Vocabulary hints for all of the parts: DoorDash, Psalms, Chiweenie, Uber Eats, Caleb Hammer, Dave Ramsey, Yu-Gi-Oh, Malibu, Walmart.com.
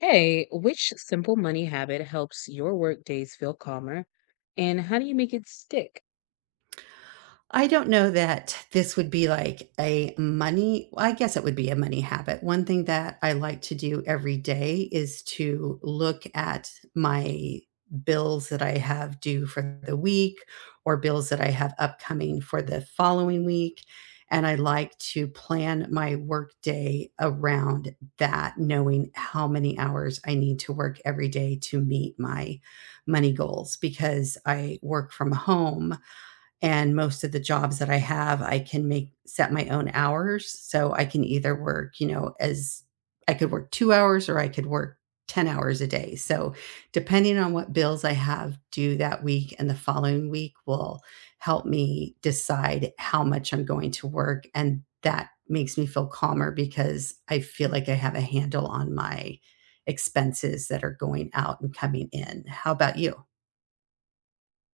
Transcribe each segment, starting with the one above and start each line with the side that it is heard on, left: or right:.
left: Hey, which simple money habit helps your work days feel calmer and how do you make it stick?
right: I don't know that this would be like a money well, I guess it would be a money habit. One thing that I like to do every day is to look at my bills that I have due for the week or bills that I have upcoming for the following week, and I like to plan my workday around that, knowing how many hours I need to work every day to meet my money goals because I work from home and most of the jobs that I have, I can make set my own hours. So I can either work, as I could work 2 hours or I could work 10 hours a day. So depending on what bills I have due that week and the following week will help me decide how much I'm going to work. And that makes me feel calmer because I feel like I have a handle on my expenses that are going out and coming in. How about you?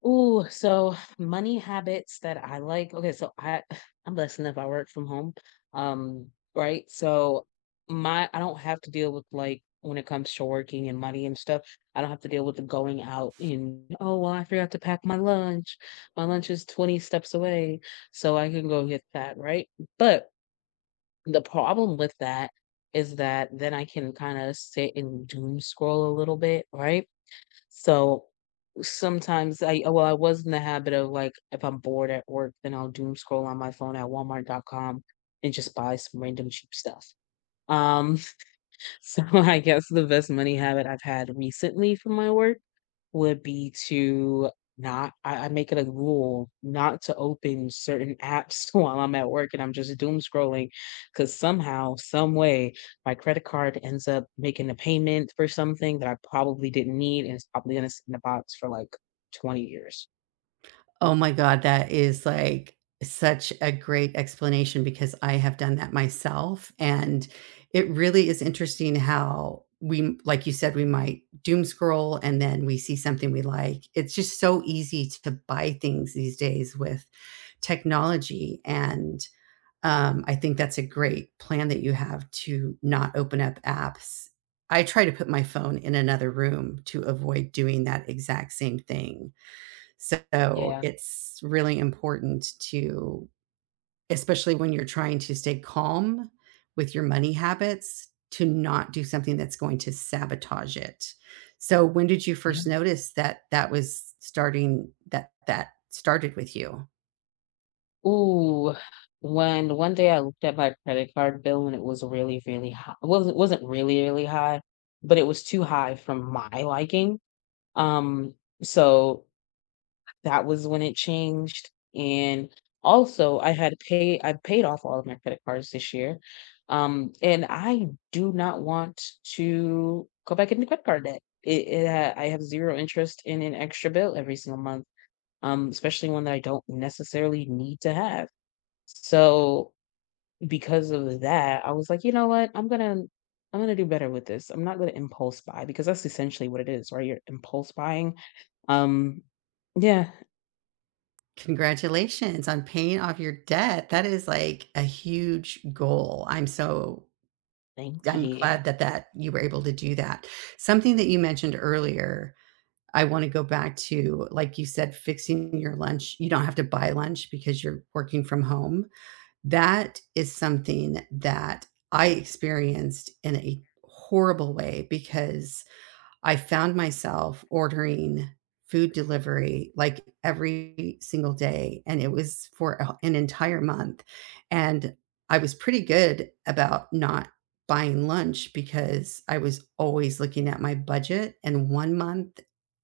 left: Ooh, so money habits that I like. Okay, so I I'm blessed enough I work from home. Right? So my I don't have to deal with when it comes to working and money and stuff, I don't have to deal with the going out and oh well, I forgot to pack my lunch. My lunch is 20 steps away, so I can go get that, right? But the problem with that is that then I can kinda sit and doom scroll a little bit, right? So, sometimes I well, I was in the habit of, like, if I'm bored at work, then I'll doom scroll on my phone at Walmart.com and just buy some random cheap stuff. Um so I guess the best money habit I've had recently from my work would be to not I make it a rule not to open certain apps while I'm at work and I'm just doom scrolling because somehow, some way, my credit card ends up making a payment for something that I probably didn't need and it's probably gonna sit in the box for like 20 years.
right: Oh my god, that is, like, such a great explanation because I have done that myself, and it really is interesting how we like you said, we might doom scroll and then we see something we like. It's just so easy to buy things these days with technology, and, I think that's a great plan that you have to not open up apps. I try to put my phone in another room to avoid doing that exact same thing. So
left: Yeah.
right: it's really important to especially when you're trying to stay calm with your money habits, to not do something that's going to sabotage it. So when did you first notice that that was starting that that started with you?
left: Ooh, when one day I looked at my credit card bill and it was really, really high. It wasn't really, really high, but it was too high from my liking. Um, so that was when it changed. And also I paid off all of my credit cards this year. And I do not want to go back into credit card debt. I have zero interest in an extra bill every single month, especially one that I don't necessarily need to have. So, because of that, I was like, "You know what? I'm gonna do better with this. I'm not gonna impulse buy," because that's essentially what it is, right? You're impulse buying. Um, yeah.
right: Congratulations on paying off your debt. That is like a huge goal. I'm so
left: Thank
right: I'm
left: you.
right: glad that you were able to do that. Something that you mentioned earlier I wanna go back to, like you said, fixing your lunch. You don't have to buy lunch because you're working from home. That is something that I experienced in a horrible way because I found myself ordering food delivery, like, every single day, and it was for a an entire month, and I was pretty good about not buying lunch because I was always looking at my budget, and 1 month,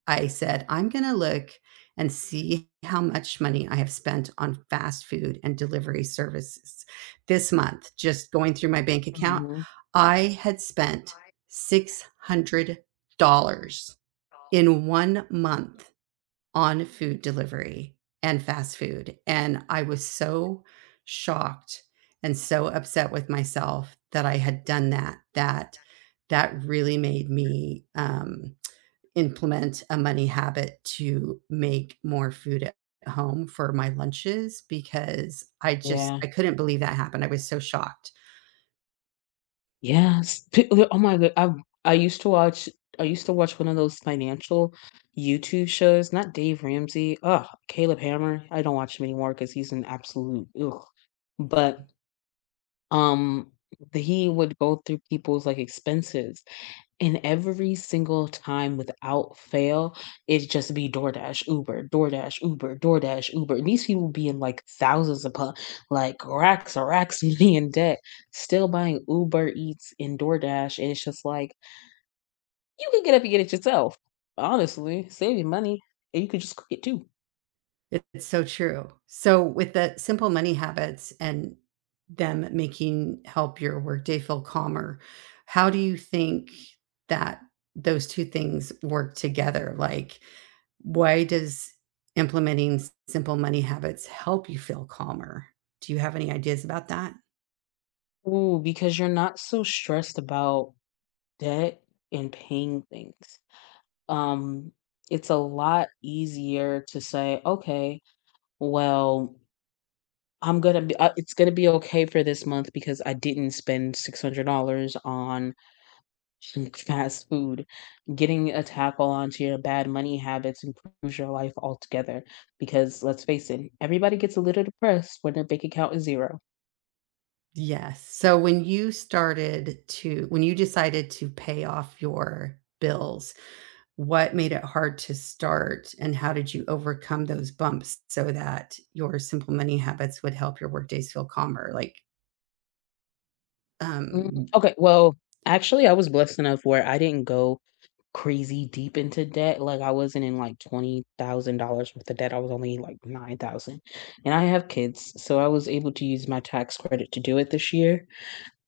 right: I said, "I'm gonna look and see how much money I have spent on fast food and delivery services." This month, just going through my bank account,
left: Mhm.
right: I had spent six hundred dollars in 1 month on food delivery and fast food, and I was so shocked and so upset with myself that I had done that, that that really made me, implement a money habit to make more food at home for my lunches because I just
left: Yeah.
right: I couldn't believe that happened. I was so shocked.
left: Yes. P oh oh my god. I used to watch I used to watch one of those financial YouTube shows, not Dave Ramsey. Ugh, Caleb Hammer. I don't watch him anymore because he's an absolute ugh, but Um, the he would go through people's, like, expenses, and every single time without fail, it'd just be DoorDash, Uber, DoorDash, Uber, DoorDash, Uber, and these people be in, like, thousands upon like, racks and racks of money in debt, still buying Uber Eats and DoorDash, and it's just like, "You could get up and get it yourself, honestly, save your money, and you could just cook it too."
right: It's so true. So with the simple money habits and them making help your workday feel calmer, how do you think that those 2 things work together? Like, why does implementing s simple money habits help you feel calmer? Do you have any ideas about that?
left: Ooh, because you're not so stressed about debt and paying things. um, it's a lot easier to say, okay, well, it's gonna be okay for this month because I didn't spend $600 on fast food. Getting a tackle onto your bad money habits improves your life altogether because let's face it, everybody gets a little depressed when their bank account is zero.
right: Yes. So when you started to when you decided to pay off your bills, what made it hard to start and how did you overcome those bumps so that your simple money habits would help your workdays feel calmer? Like,
left: Mm,
right: um,
left: okay, well, actually, I was blessed enough where I didn't go crazy deep into debt, like, I wasn't in, like, $20,000 worth of debt, I was only like, 9,000, and I have kids, so I was able to use my tax credit to do it this year.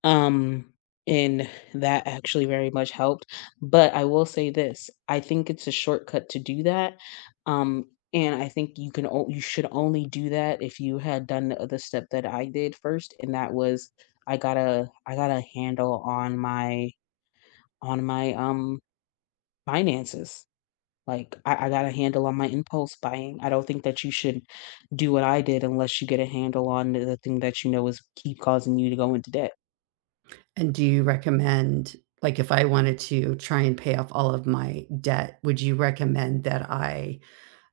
left: Um, and that actually very much helped. But I will say this, I think it's a shortcut to do that. Um, and I think you should only do that if you had done the other step that I did first, and that was I got a handle on my on my um finances. Like, I got a handle on my impulse buying. I don't think that you should do what I did unless you get a handle on the thing that you know is keep causing you to go into debt.
right: and do you recommend like if I wanted to try and pay off all of my debt, would you recommend that I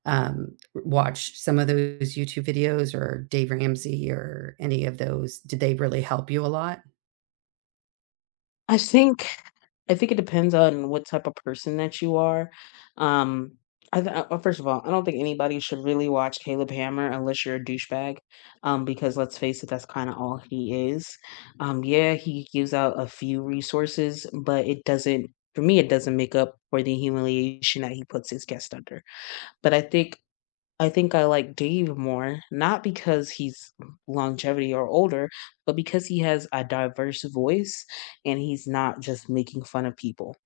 right: watch some of those YouTube videos or Dave Ramsey or any of those? Did they really help you a lot?
left: I think I think it depends on what type of person that you are. Um, I th first of all, I don't think anybody should really watch Caleb Hammer unless you're a douchebag, because let's face it, that's kinda all he is. Yeah, he gives out a few resources, but it doesn't for me, it doesn't make up for the humiliation that he puts his guest under. But I think I like Dave more, not because he's longevity or older, but because he has a diverse voice and he's not just making fun of people.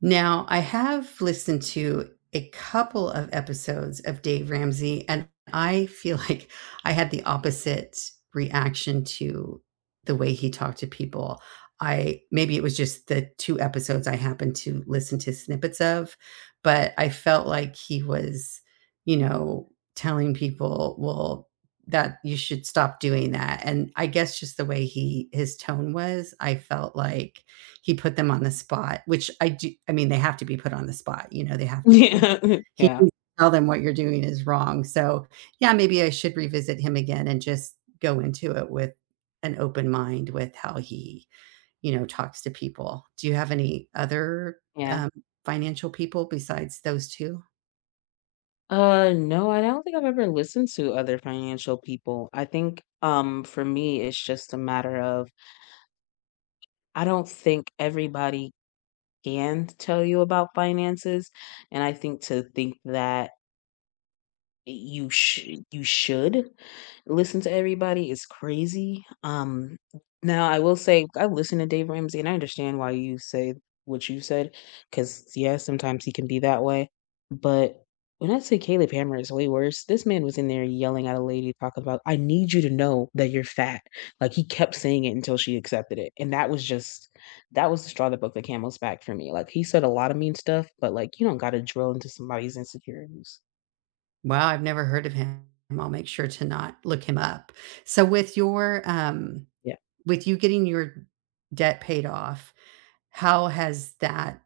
right: Now, I have listened to a couple of episodes of Dave Ramsey, and I feel like I had the opposite reaction to the way he talked to people. I maybe it was just the 2 episodes I happened to listen to snippets of, but I felt like he was, telling people, "Well, that you should stop doing that." And I guess just the way he his tone was, I felt like he put them on the spot, which I do I mean, they have to be put on the spot, they have to be
left: Yeah,
right: he
left: yeah,
right: needs to tell them what you're doing is wrong, so, yeah, maybe I should revisit him again and just go into it with an open mind with how he, talks to people. Do you have any other,
left: yeah.
right: um, financial people besides those 2?
left: No, I don't think I've ever listened to other financial people. For me, it's just a matter of I don't think everybody can tell you about finances, and I think to think that you should listen to everybody, it's crazy, now I will say, I listen to Dave Ramsey, and I understand why you say what you said because yeah, sometimes he can be that way, but when I say Caleb Hammer is way worse, this man was in there yelling at a lady talking about, "I need you to know that you're fat," like, he kept saying it until she accepted it, and that was the straw that broke the camel's back for me, like, he said a lot of mean stuff, but, like, you don't gotta drill into somebody's insecurities.
right: Wow, I've never heard of him. I'll make sure to not look him up. So with your,
left: Yeah.
right: with you getting your debt paid off, how has that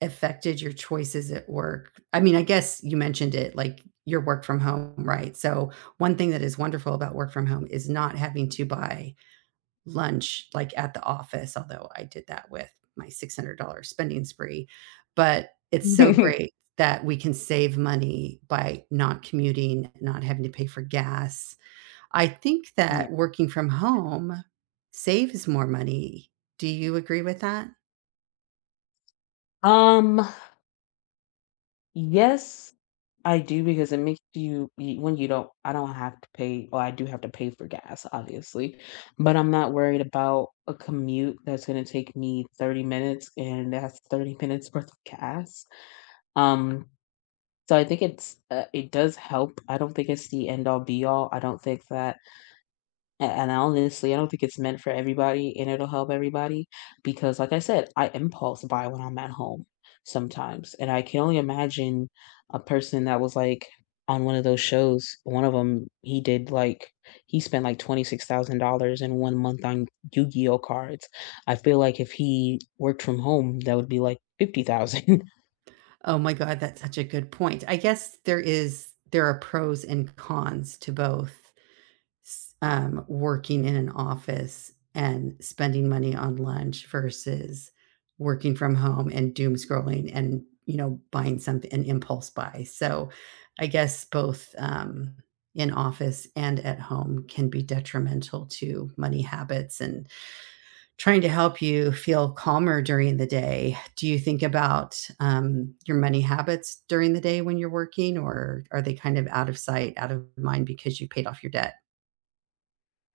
right: affected your choices at work? I mean, I guess you mentioned it, like your work from home, right? So one thing that is wonderful about work from home is not having to buy lunch like at the office, although I did that with my $600 spending spree. But it's so great that we can save money by not commuting, not having to pay for gas. I think that
left: Yeah.
right: working from home saves more money. Do you agree with that?
left: Um, yes, I do because it makes when you don't I don't have to pay or I do have to pay for gas, obviously. But I'm not worried about a commute that's gonna take me 30 minutes and that's 30 minutes worth of gas. Um, so I think it does help. I don't think it's the end all be all. I don't think that A and honestly, I don't think it's meant for everybody, and it'll help everybody because, like I said, I impulse buy when I'm at home sometimes, and I can only imagine a person that was, like, on one of those shows. One of them, he did, like he spent, like, $26,000 in 1 month on Yu-Gi-Oh! Cards. I feel like if he worked from home, that would be, like, 50,000.
right: Oh my god, that's such a good point. I guess there is there are pros and cons to both, s working in an office and spending money on lunch versus working from home and doom scrolling and, buying something an impulse buy. So, I guess both, in office and at home can be detrimental to money habits and trying to help you feel calmer during the day. Do you think about, your money habits during the day when you're working, or are they kind of out of sight, out of mind because you paid off your debt?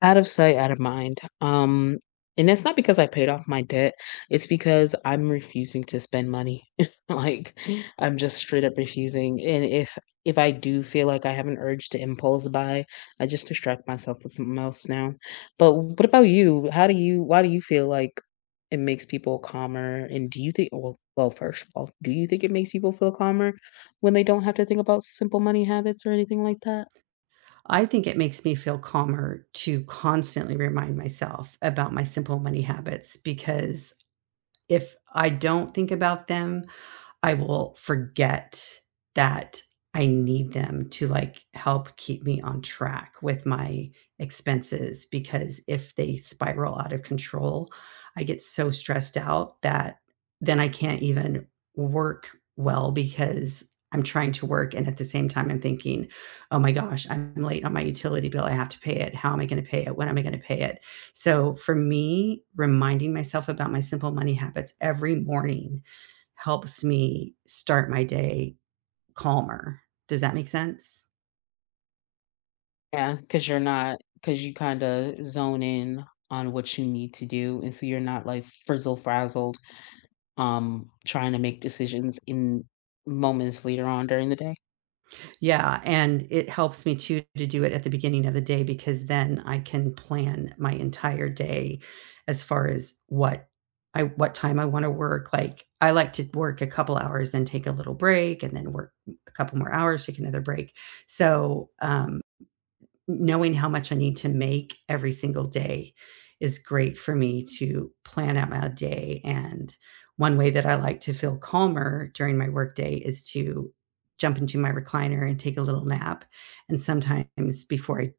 left: Out of sight, out of mind. And that's not because I paid off my debt. It's because I'm refusing to spend money. Like I'm just straight up refusing. And if I do feel like I have an urge to impulse buy, I just distract myself with something else now. But what about you? How do you why do you feel like it makes people calmer? And do you think first of all, do you think it makes people feel calmer when they don't have to think about simple money habits or anything like that?
right: I think it makes me feel calmer to constantly remind myself about my simple money habits because if I don't think about them, I will forget that I need them to, like, help keep me on track with my expenses because if they spiral out of control, I get so stressed out that then I can't even work well because I'm trying to work and at the same time I'm thinking, "Oh my gosh, I'm late on my utility bill, I have to pay it. How am I gonna pay it? When am I gonna pay it?" So, for me, reminding myself about my simple money habits every morning helps me start my day calmer. Does that make sense?
left: Yeah, because you are not, because you kind of zone in on what you need to do, and so you're not, like, frizzle-frazzled, trying to make decisions in moments later on during the day.
right: Yeah, and it helps me too to do it at the beginning of the day because then I can plan my entire day as far as what I what time I wanna work, like, I like to work a couple hours, then take a little break, and then work a couple more hours, take another break. So, Knowing how much I need to make every single day is great for me to plan out my day, and one way that I like to feel calmer during my workday is to jump into my recliner and take a little nap, and sometimes before I,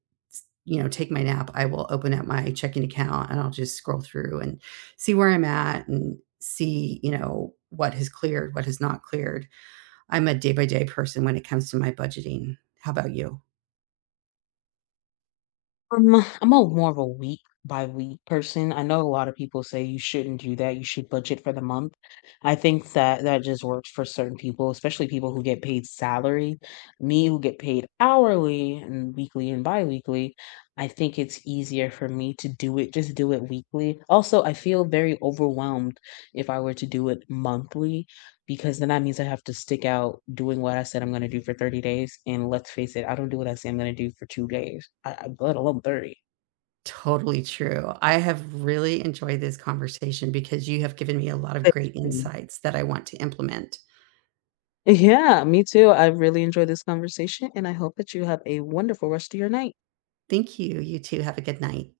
right: take my nap, I will open up my checking account, and I'll just scroll through and see where I'm at and see, what has cleared, what has not cleared. I'm a day-by-day person when it comes to my budgeting. How about you?
left: Um, I'm a more of a week by week person. I know a lot of people say you shouldn't do that. You should budget for the month. I think that that just works for certain people, especially people who get paid salary. Me, who get paid hourly and weekly and bi-weekly, I think it's easier for me to do it, just do it weekly. Also, I feel very overwhelmed if I were to do it monthly because then that means I have to stick out doing what I said I'm going to do for 30 days. And let's face it, I don't do what I say I'm going to do for 2 days, let alone 30.
right: Totally true. I have really enjoyed this conversation because you have given me a lot of
left: Same.
right: great
left: Mm.
right: insights that I want to implement.
left: Yeah, me too. I really enjoyed this conversation, and I hope that you have a wonderful rest of your night.
right: Thank you. You too. Have a good night.